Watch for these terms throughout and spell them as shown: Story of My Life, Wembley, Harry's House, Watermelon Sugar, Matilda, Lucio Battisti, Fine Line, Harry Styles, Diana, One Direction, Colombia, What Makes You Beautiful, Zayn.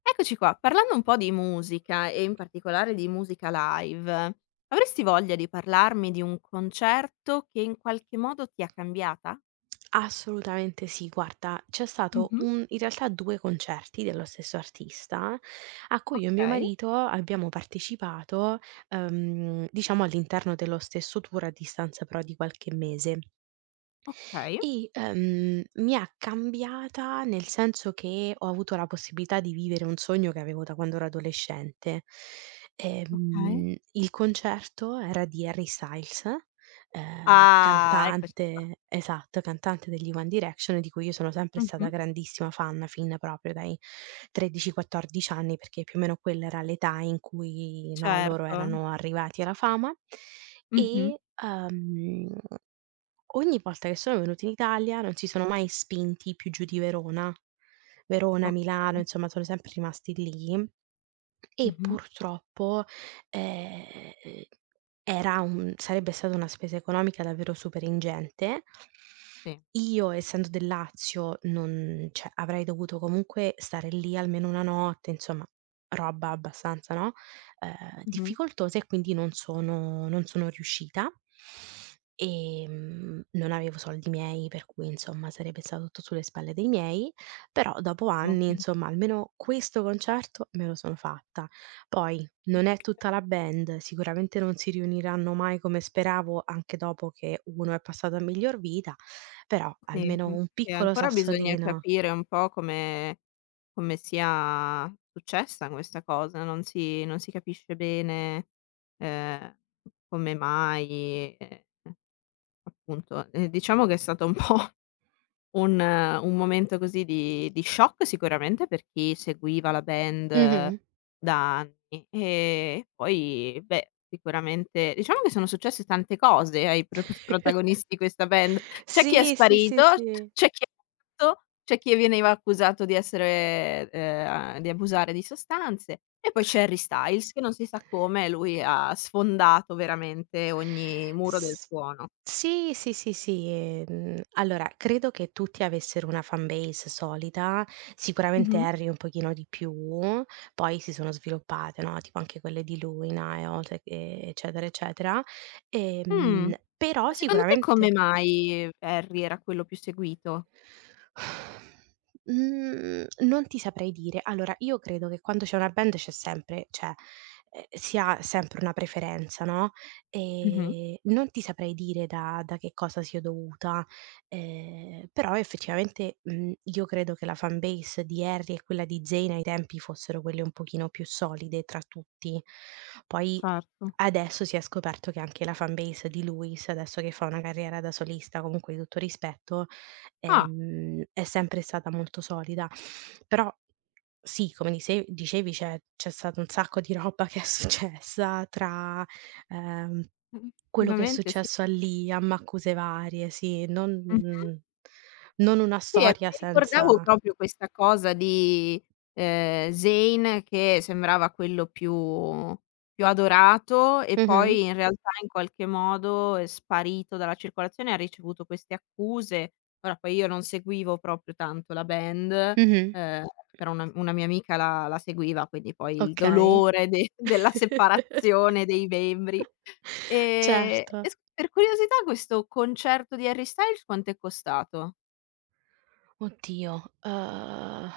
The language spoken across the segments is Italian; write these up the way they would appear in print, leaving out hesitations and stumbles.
Eccoci qua, parlando un po' di musica e in particolare di musica live, avresti voglia di parlarmi di un concerto che in qualche modo ti ha cambiata? Assolutamente sì, guarda, c'è stato Mh-mh, un in realtà 2 concerti dello stesso artista, a cui io e mio okay, marito abbiamo partecipato, diciamo all'interno dello stesso tour a distanza però di qualche mese. okay, Mi ha cambiata nel senso che ho avuto la possibilità di vivere un sogno che avevo da quando ero adolescente. okay. Il concerto era di Harry Styles, Ah, eccoci qua. cantante degli One Direction, di cui io sono sempre stata Mh-mh, grandissima fan fin proprio dai 13, 14 anni, perché più o meno quella era l'età in cui, no, loro certo, erano arrivati alla fama. mh-mh, E, uhm Ogni volta che sono venuti in Italia non si sono mai spinti più giù di Verona. Verona, Milano, okay, insomma sono sempre rimasti lì e mh-mh, purtroppo, ehm, era un sarebbe stata una spesa economica davvero super ingente. sì, Io essendo del Lazio non, cioè, avrei dovuto comunque stare lì almeno 1 notte, insomma, roba abbastanza, no, mh-mh, difficoltosa e quindi non sono riuscita. Non avevo soldi miei, per cui insomma sarebbe stato tutto sulle spalle dei miei, però dopo anni, ovvio. insomma, almeno questo concerto me lo sono fatta. Poi, non è Okay. tutta la band, sicuramente non si riuniranno mai come speravo anche dopo che uno è passato a miglior vita, però Sì, almeno mh. un E piccolo ancora bisogna sassolino. capire un po' come sia successa questa cosa, non si capisce bene, ehm, come mai, appunto, diciamo che è stato un po' un momento così di shock sicuramente per chi seguiva la band, Mh-mh. da anni, e poi beh, sicuramente diciamo che sono successe tante cose ai pro protagonisti di questa band. C'è chi è Sì, sì, sì, sparito, sì. c'è chi è morto, c'è chi veniva accusato di essere di abusare di sostanze, e poi c'è Harry Styles che non si sa come lui ha sfondato veramente ogni muro del S suono. Sì, sì, sì, sì, allora credo che tutti avessero una fan base solida, sicuramente Mh-mh. Harry un pochino di più, poi si sono sviluppate, no, tipo anche quelle di Luna e Oz e eccetera, eccetera. Mh. Però Ma secondo te sicuramente. come mai Harry era quello più seguito? Mhmm, Non ti saprei dire. Allora, io credo che quando c'è una band c'è sempre, cioè, si ha sempre una preferenza, no, Mh-mh, non ti saprei dire da che cosa sia dovuta, però effettivamente, io credo che la fan base di Harry e quella di Zayn ai tempi fossero quelle un pochino più solide tra tutti. Poi certo. adesso si è scoperto che anche la fan base di Lewis, adesso che fa una carriera da solista, comunque di tutto rispetto, Ah, è sempre stata molto solida. Però sì, come dise dicevi, c'è stato un sacco di roba che è successa tra, ehm, quello che è effettivamente sì. successo a lì, a Maccuse varie, sì, Mh-mh. non una Sì, ecco, storia mi ricordavo senza. proprio questa cosa di, Zayn che sembrava quello più adorato e Mh-mh, poi in realtà in qualche modo è sparito dalla circolazione, ha ricevuto queste accuse. Ora poi io non seguivo proprio tanto la band, mh-mh, ehm, però una mia amica la seguiva, quindi poi il okay. dolore de della separazione dei membri. E Certo. s per curiosità questo concerto di Harry Styles quant'è costato? Oddio, uhm,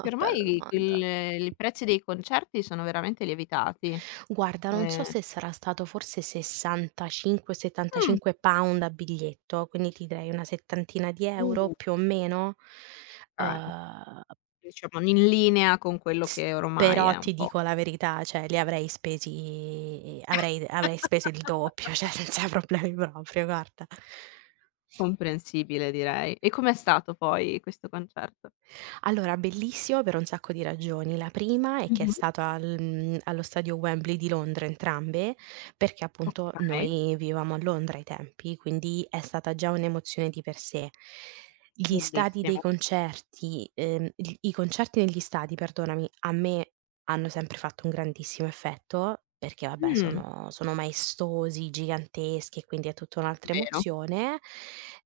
Che bella ormai domanda. il i prezzi dei concerti sono veramente lievitati. Guarda, non so Ehm, se sarà stato forse 65, mh, £75 a biglietto, quindi ti direi una settantina di euro Mh. più o meno, Okay. uhm, Diciamo in linea con quello s che ormai però è un ti po' dico la verità, cioè li avrei spesi avrei avrei speso il doppio, cioè senza problemi proprio, guarda. comprensibile direi. E com'è stato poi questo concerto? Allora, bellissimo per un sacco di ragioni. La prima è che è Mh-mh. stato allo stadio Wembley di Londra entrambe, perché appunto Okay, noi vivevamo a Londra ai tempi, quindi è stata già un'emozione di per sé. Gli stadi dei bellissimo. concerti gl I concerti negli stadi, perdonami, a me hanno sempre fatto un grandissimo effetto, perché vabbè Mh, sono maestosi, giganteschi e quindi è tutta un'altra vero. emozione.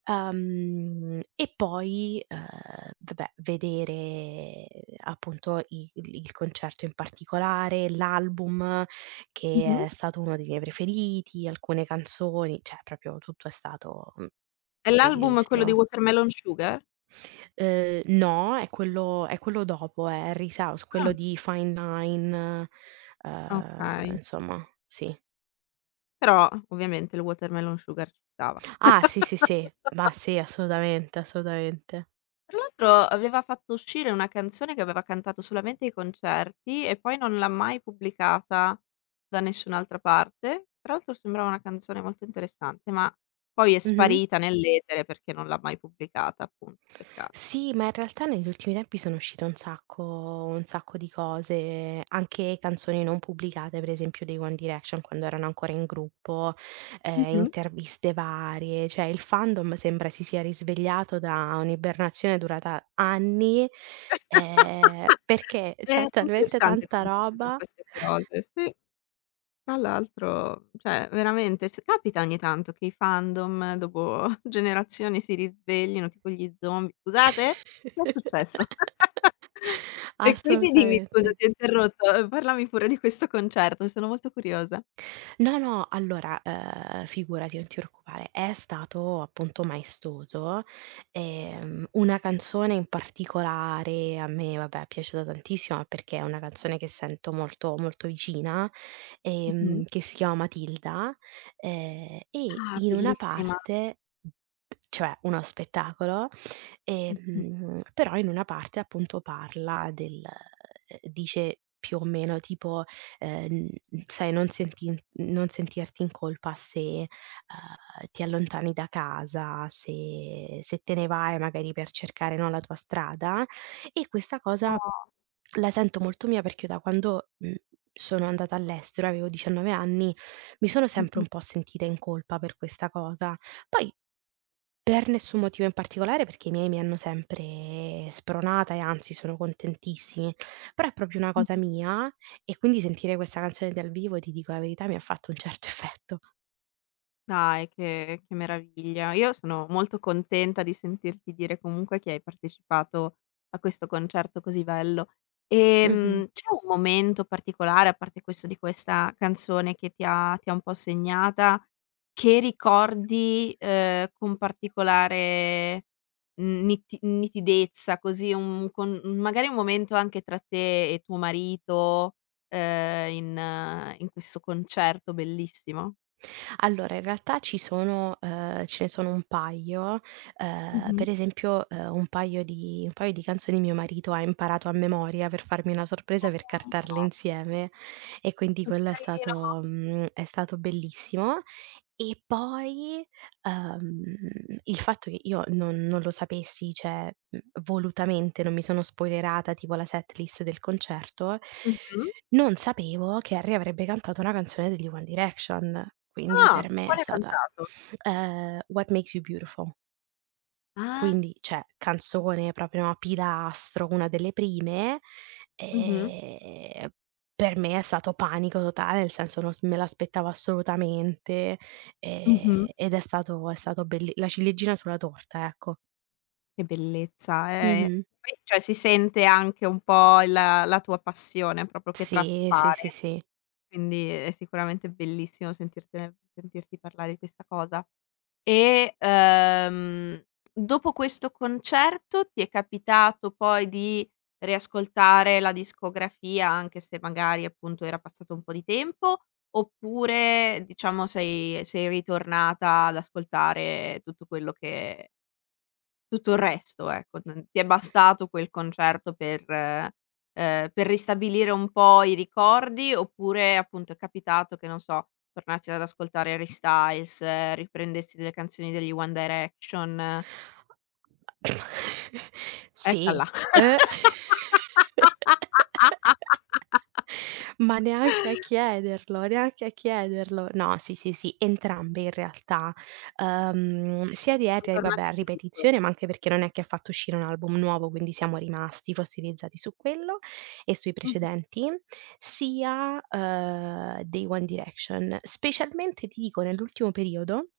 E poi, vabbè vedere appunto i il concerto in particolare, l'album, Mh-mh. che è stato uno dei miei preferiti, alcune canzoni, cioè proprio tutto è stato, E l'album quello di bellissimo. Watermelon Sugar? No, è quello dopo, è Harry's House, Ah, quello di Fine Line, ehm, okay. insomma, sì. Però ovviamente il Watermelon Sugar ci stava. Ah, sì, sì, sì. Ma sì, assolutamente, assolutamente. Tra l'altro aveva fatto uscire una canzone che aveva cantato solamente ai concerti e poi non l'ha mai pubblicata da nessun'altra parte. Tra l'altro sembrava una canzone molto interessante, ma poi è Mh-mh. sparita nell'etere perché non l'ha mai pubblicata, appunto, peccato. Sì, ma in realtà negli ultimi tempi sono uscite un sacco di cose, anche canzoni non pubblicate, per esempio dei One Direction quando erano ancora in gruppo, Mh-mh. interviste varie, cioè il fandom sembra si sia risvegliato da un'ibernazione durata anni, perché È c'è talmente interessante tanta quando succedono roba. queste cose, sì. Tra l'altro, cioè veramente s capita ogni tanto che i fandom dopo generazioni si risveglino, tipo gli zombie: "Scusate? Che è successo?" E quindi dimmi scusa, Assolutamente. ti ho interrotto, parlami pure di questo concerto, sono molto curiosa. No, no, allora, figurati, non ti preoccupare. È stato appunto maestoso. Una canzone in particolare a me, vabbè, è piaciuta tantissimo, ma perché è una canzone che sento molto, molto vicina, Mh-mh. Che si chiama Matilda, e Ah, in una bellissima. parte, cioè, uno spettacolo, Mh-mh. Però in una parte appunto parla del, dice più o meno tipo ehm, sai, non sentirti in colpa se, ti allontani da casa, se te ne vai magari per cercare, no, la tua strada, e questa cosa Oh. la sento molto mia perché io da quando, sono andata all'estero, avevo 19 anni, mi sono sempre Mh-mh. un po' sentita in colpa per questa cosa. Poi per nessun motivo in particolare, perché i miei mi hanno sempre spronata e anzi sono contentissimi, però è proprio una Mh. cosa mia, e quindi sentire questa canzone dal vivo, ti dico la verità, mi ha fatto un certo effetto. Dai, che meraviglia. Io sono molto contenta di sentirti dire comunque che hai partecipato a questo concerto così bello. Mh-mh. C'è un momento particolare, a parte questo di questa canzone che ti ha un po' segnata, che ricordi, con particolare, nitidezza, così un con magari un momento anche tra te e tuo marito, in questo concerto bellissimo? Allora, in realtà ci sono ce ne sono un paio, per esempio, un paio di canzoni mio marito ha imparato a memoria per farmi una sorpresa, per Oh, cantarle insieme, e quindi che quello è carino. stato mhmm, è stato bellissimo. E poi, ehm, il fatto che io non lo sapessi, cioè, volutamente non mi sono spoilerata tipo la setlist del concerto, Mh-mh. non sapevo che Harry avrebbe cantato una canzone degli One Direction, quindi Ah, per me è quale hai stata, cantato? What Makes You Beautiful. Ah. Quindi, cioè, canzone proprio a pilastro, una delle prime, Mh-mh. ehm, per me è stato panico totale, nel senso non s me l'aspettavo assolutamente, Mh-mh. Ed è stato belli la ciliegina sulla torta, ecco. Che bellezza, Mh-mh. poi cioè si sente anche un po' il la tua passione proprio che Sì, sì, sì, traspare, sì. quindi è sicuramente bellissimo sentirtene sentirti parlare di questa cosa. E, dopo questo concerto ti è capitato poi di riascoltare la discografia, anche se magari appunto era passato un po' di tempo, oppure diciamo sei ritornata ad ascoltare tutto quello che tutto il resto, ecco, n ti è bastato quel concerto per ristabilire un po' i ricordi, oppure appunto è capitato che, non so, tornassi ad ascoltare Harry Styles, riprendessi delle canzoni degli One Direction. Sì, Eccola. eh. Son Ma neanche a chiederlo, neanche a chiederlo. No, sì, sì, sì, entrambe in realtà. Sia di Harry vabbè, a tornata in loop. ripetizione, ma anche perché non è che ha fatto uscire un album nuovo, quindi siamo rimasti fossilizzati su quello e sui Mh-mh. precedenti, sia, dei One Direction. Specialmente, ti dico, nell'ultimo periodo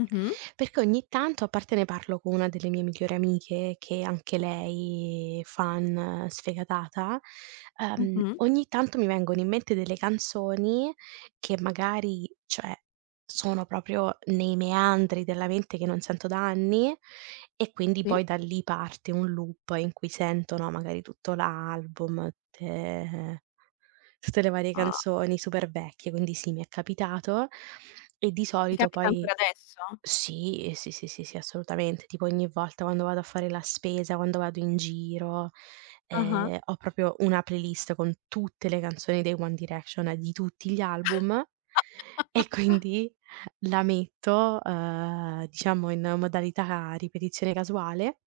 Mh-mh. perché ogni tanto, a parte ne parlo con una delle mie migliori amiche che anche lei fan sfegatata, Mh-mh. ogni tanto mi vengono in mente delle canzoni che magari, cioè, sono proprio nei meandri della mente che non sento da anni, e quindi Sì. poi da lì parte un loop in cui sento, no, magari tutto l'album, tutte le varie Ah. canzoni super vecchie, quindi sì, mi è capitato, e di Ti solito capita ancora poi adesso? sì, sì, sì, sì, sì, assolutamente. Tipo ogni volta quando vado a fare la spesa, quando vado in giro, Ah-ah. Ho proprio una playlist con tutte le canzoni dei One Direction, di tutti gli album, e quindi la metto, diciamo, in modalità ripetizione casuale,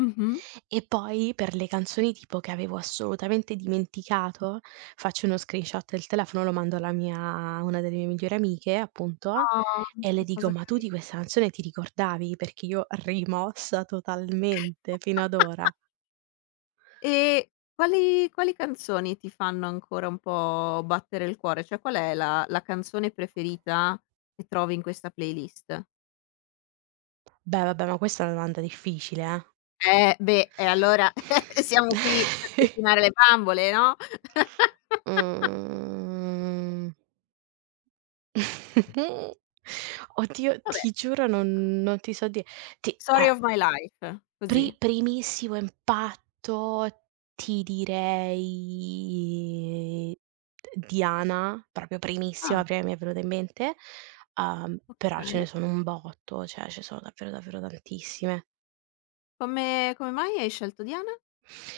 Mh-mh. e poi per le canzoni tipo che avevo assolutamente dimenticato, faccio uno screenshot del telefono, lo mando alla mia a una delle mie migliori amiche appunto, Ah, e le che dico: cosa "Ma tu di carina. questa canzone ti ricordavi?" Perché io rimossa totalmente fino ad ora. E quali canzoni ti fanno ancora un po' battere il cuore? Cioè qual è la canzone preferita che trovi in questa playlist? Beh, vabbè, ma questa è una domanda difficile, eh. Beh, e allora siamo qui per pettinare le bambole, no? Mhmm. Oddio, Vabbè. ti giuro non ti so dire. Ti Story a of my life, Pri così. Primissimo impatto ti direi Diana, proprio Ah, primissima, prima mi è venuta in mente, però ce okay. ne sono un botto, cioè ce ne sono davvero, davvero tantissime. Come mai hai scelto Diana?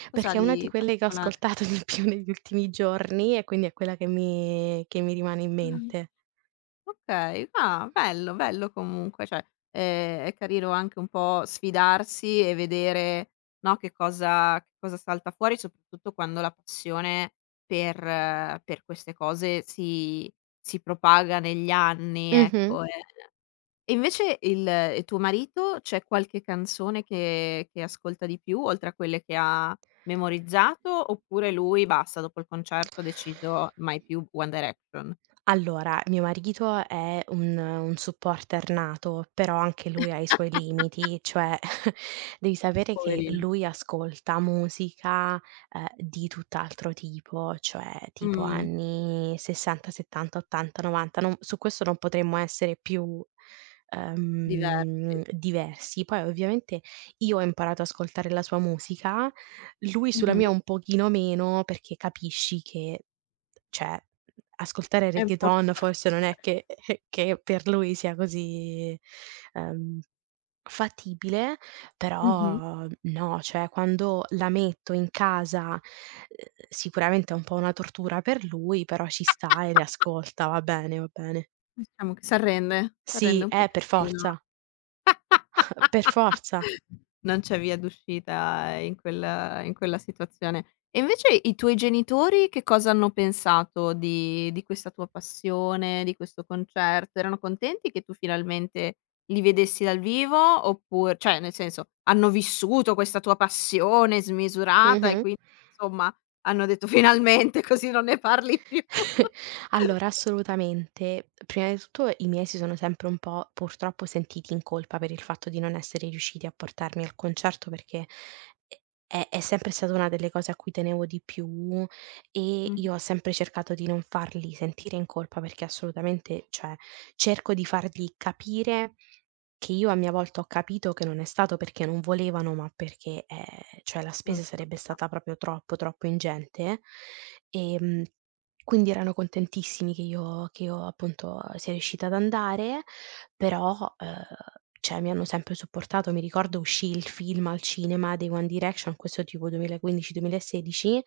Cos'ha Perché è una di di quelle che ho particolare? ascoltato di più negli ultimi giorni e quindi è quella che mi rimane in Mh. mente. Okay. Ah, bello, bello comunque, cioè, è carino anche un po' sfidarsi e vedere, no, che cosa salta fuori, soprattutto quando la passione per per queste cose si propaga negli anni, Mh-mh. ecco. E invece il tuo marito, c'è qualche canzone che ascolta di più, oltre a quelle che ha memorizzato, oppure lui basta, dopo il concerto ha deciso mai più One Direction? Allora, mio marito è un supporter nato, però anche lui ha i suoi limiti, cioè, devi sapere che Poverino. lui ascolta musica, di tutt'altro tipo, cioè tipo Mh. anni 60, 70, 80, 90, non su questo non potremmo essere più, Diversi. Diversi. Poi ovviamente io ho imparato ad ascoltare la sua musica, lui sulla Mh-mh. mia un pochino meno perché capisci che, cioè, ascoltare È un posto reggaeton forse non è particolare. che che per lui sia così, ehm, fatibile, Mh-mh. però no, cioè quando la metto in casa, sicuramente è un po' una tortura per lui, però ci sta e le ascolta, va bene, va bene. Diciamo che s'arrende, Sì, s'arrende un per pochettino. forza, per forza. Non c'è via d'uscita in quel in quella situazione. E invece i tuoi genitori che cosa hanno pensato di questa tua passione, di questo concerto? Erano contenti che tu finalmente li vedessi dal vivo oppure cioè nel senso, hanno vissuto questa tua passione smisurata e Mh-mh. quindi insomma hanno detto: "Finalmente così non ne parli più." Allora, assolutamente. Prima di tutto i miei si sono sempre un po' purtroppo sentiti in colpa per il fatto di non essere riusciti a portarmi al concerto perché è sempre stata una delle cose a cui tenevo di più, e Mh-mh, io ho sempre cercato di non farli sentire in colpa perché assolutamente, cioè, cerco di fargli capire. Che io a mia volta ho capito che non è stato perché non volevano, ma perché, cioè la non spesa si sarebbe poteva. stata proprio troppo, troppo ingente. Ehm, quindi erano contentissimi che io appunto sia riuscita ad andare, però, uhm, cioè mi hanno sempre supportato. Mi ricordo uscì il film al cinema dei One Direction, questo tipo 2015, 2016.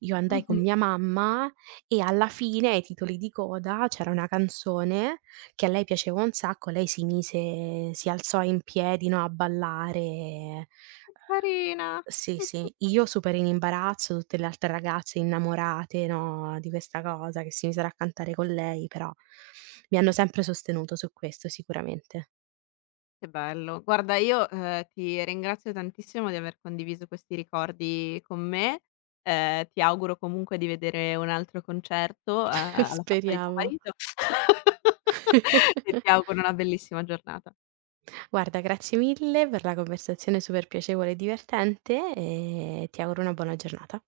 Io andai con Mh-mh. mia mamma e alla fine, ai titoli di coda, c'era una canzone che a lei piaceva un sacco, lei si alzò in piedi, no, a ballare. Che carina. Sì, Mh. sì. Io super in imbarazzo, tutte le altre ragazze innamorate, no, di questa cosa, che si misero a cantare con lei, però mi hanno sempre sostenuto su questo sicuramente. Che bello. Guarda io, ti ringrazio tantissimo di aver condiviso questi ricordi con me. Ti auguro comunque di vedere un altro concerto, alla faccia di tuo Speriamo. marito e ti auguro una bellissima giornata. Guarda, grazie mille per la conversazione super piacevole e divertente e ti auguro una buona giornata.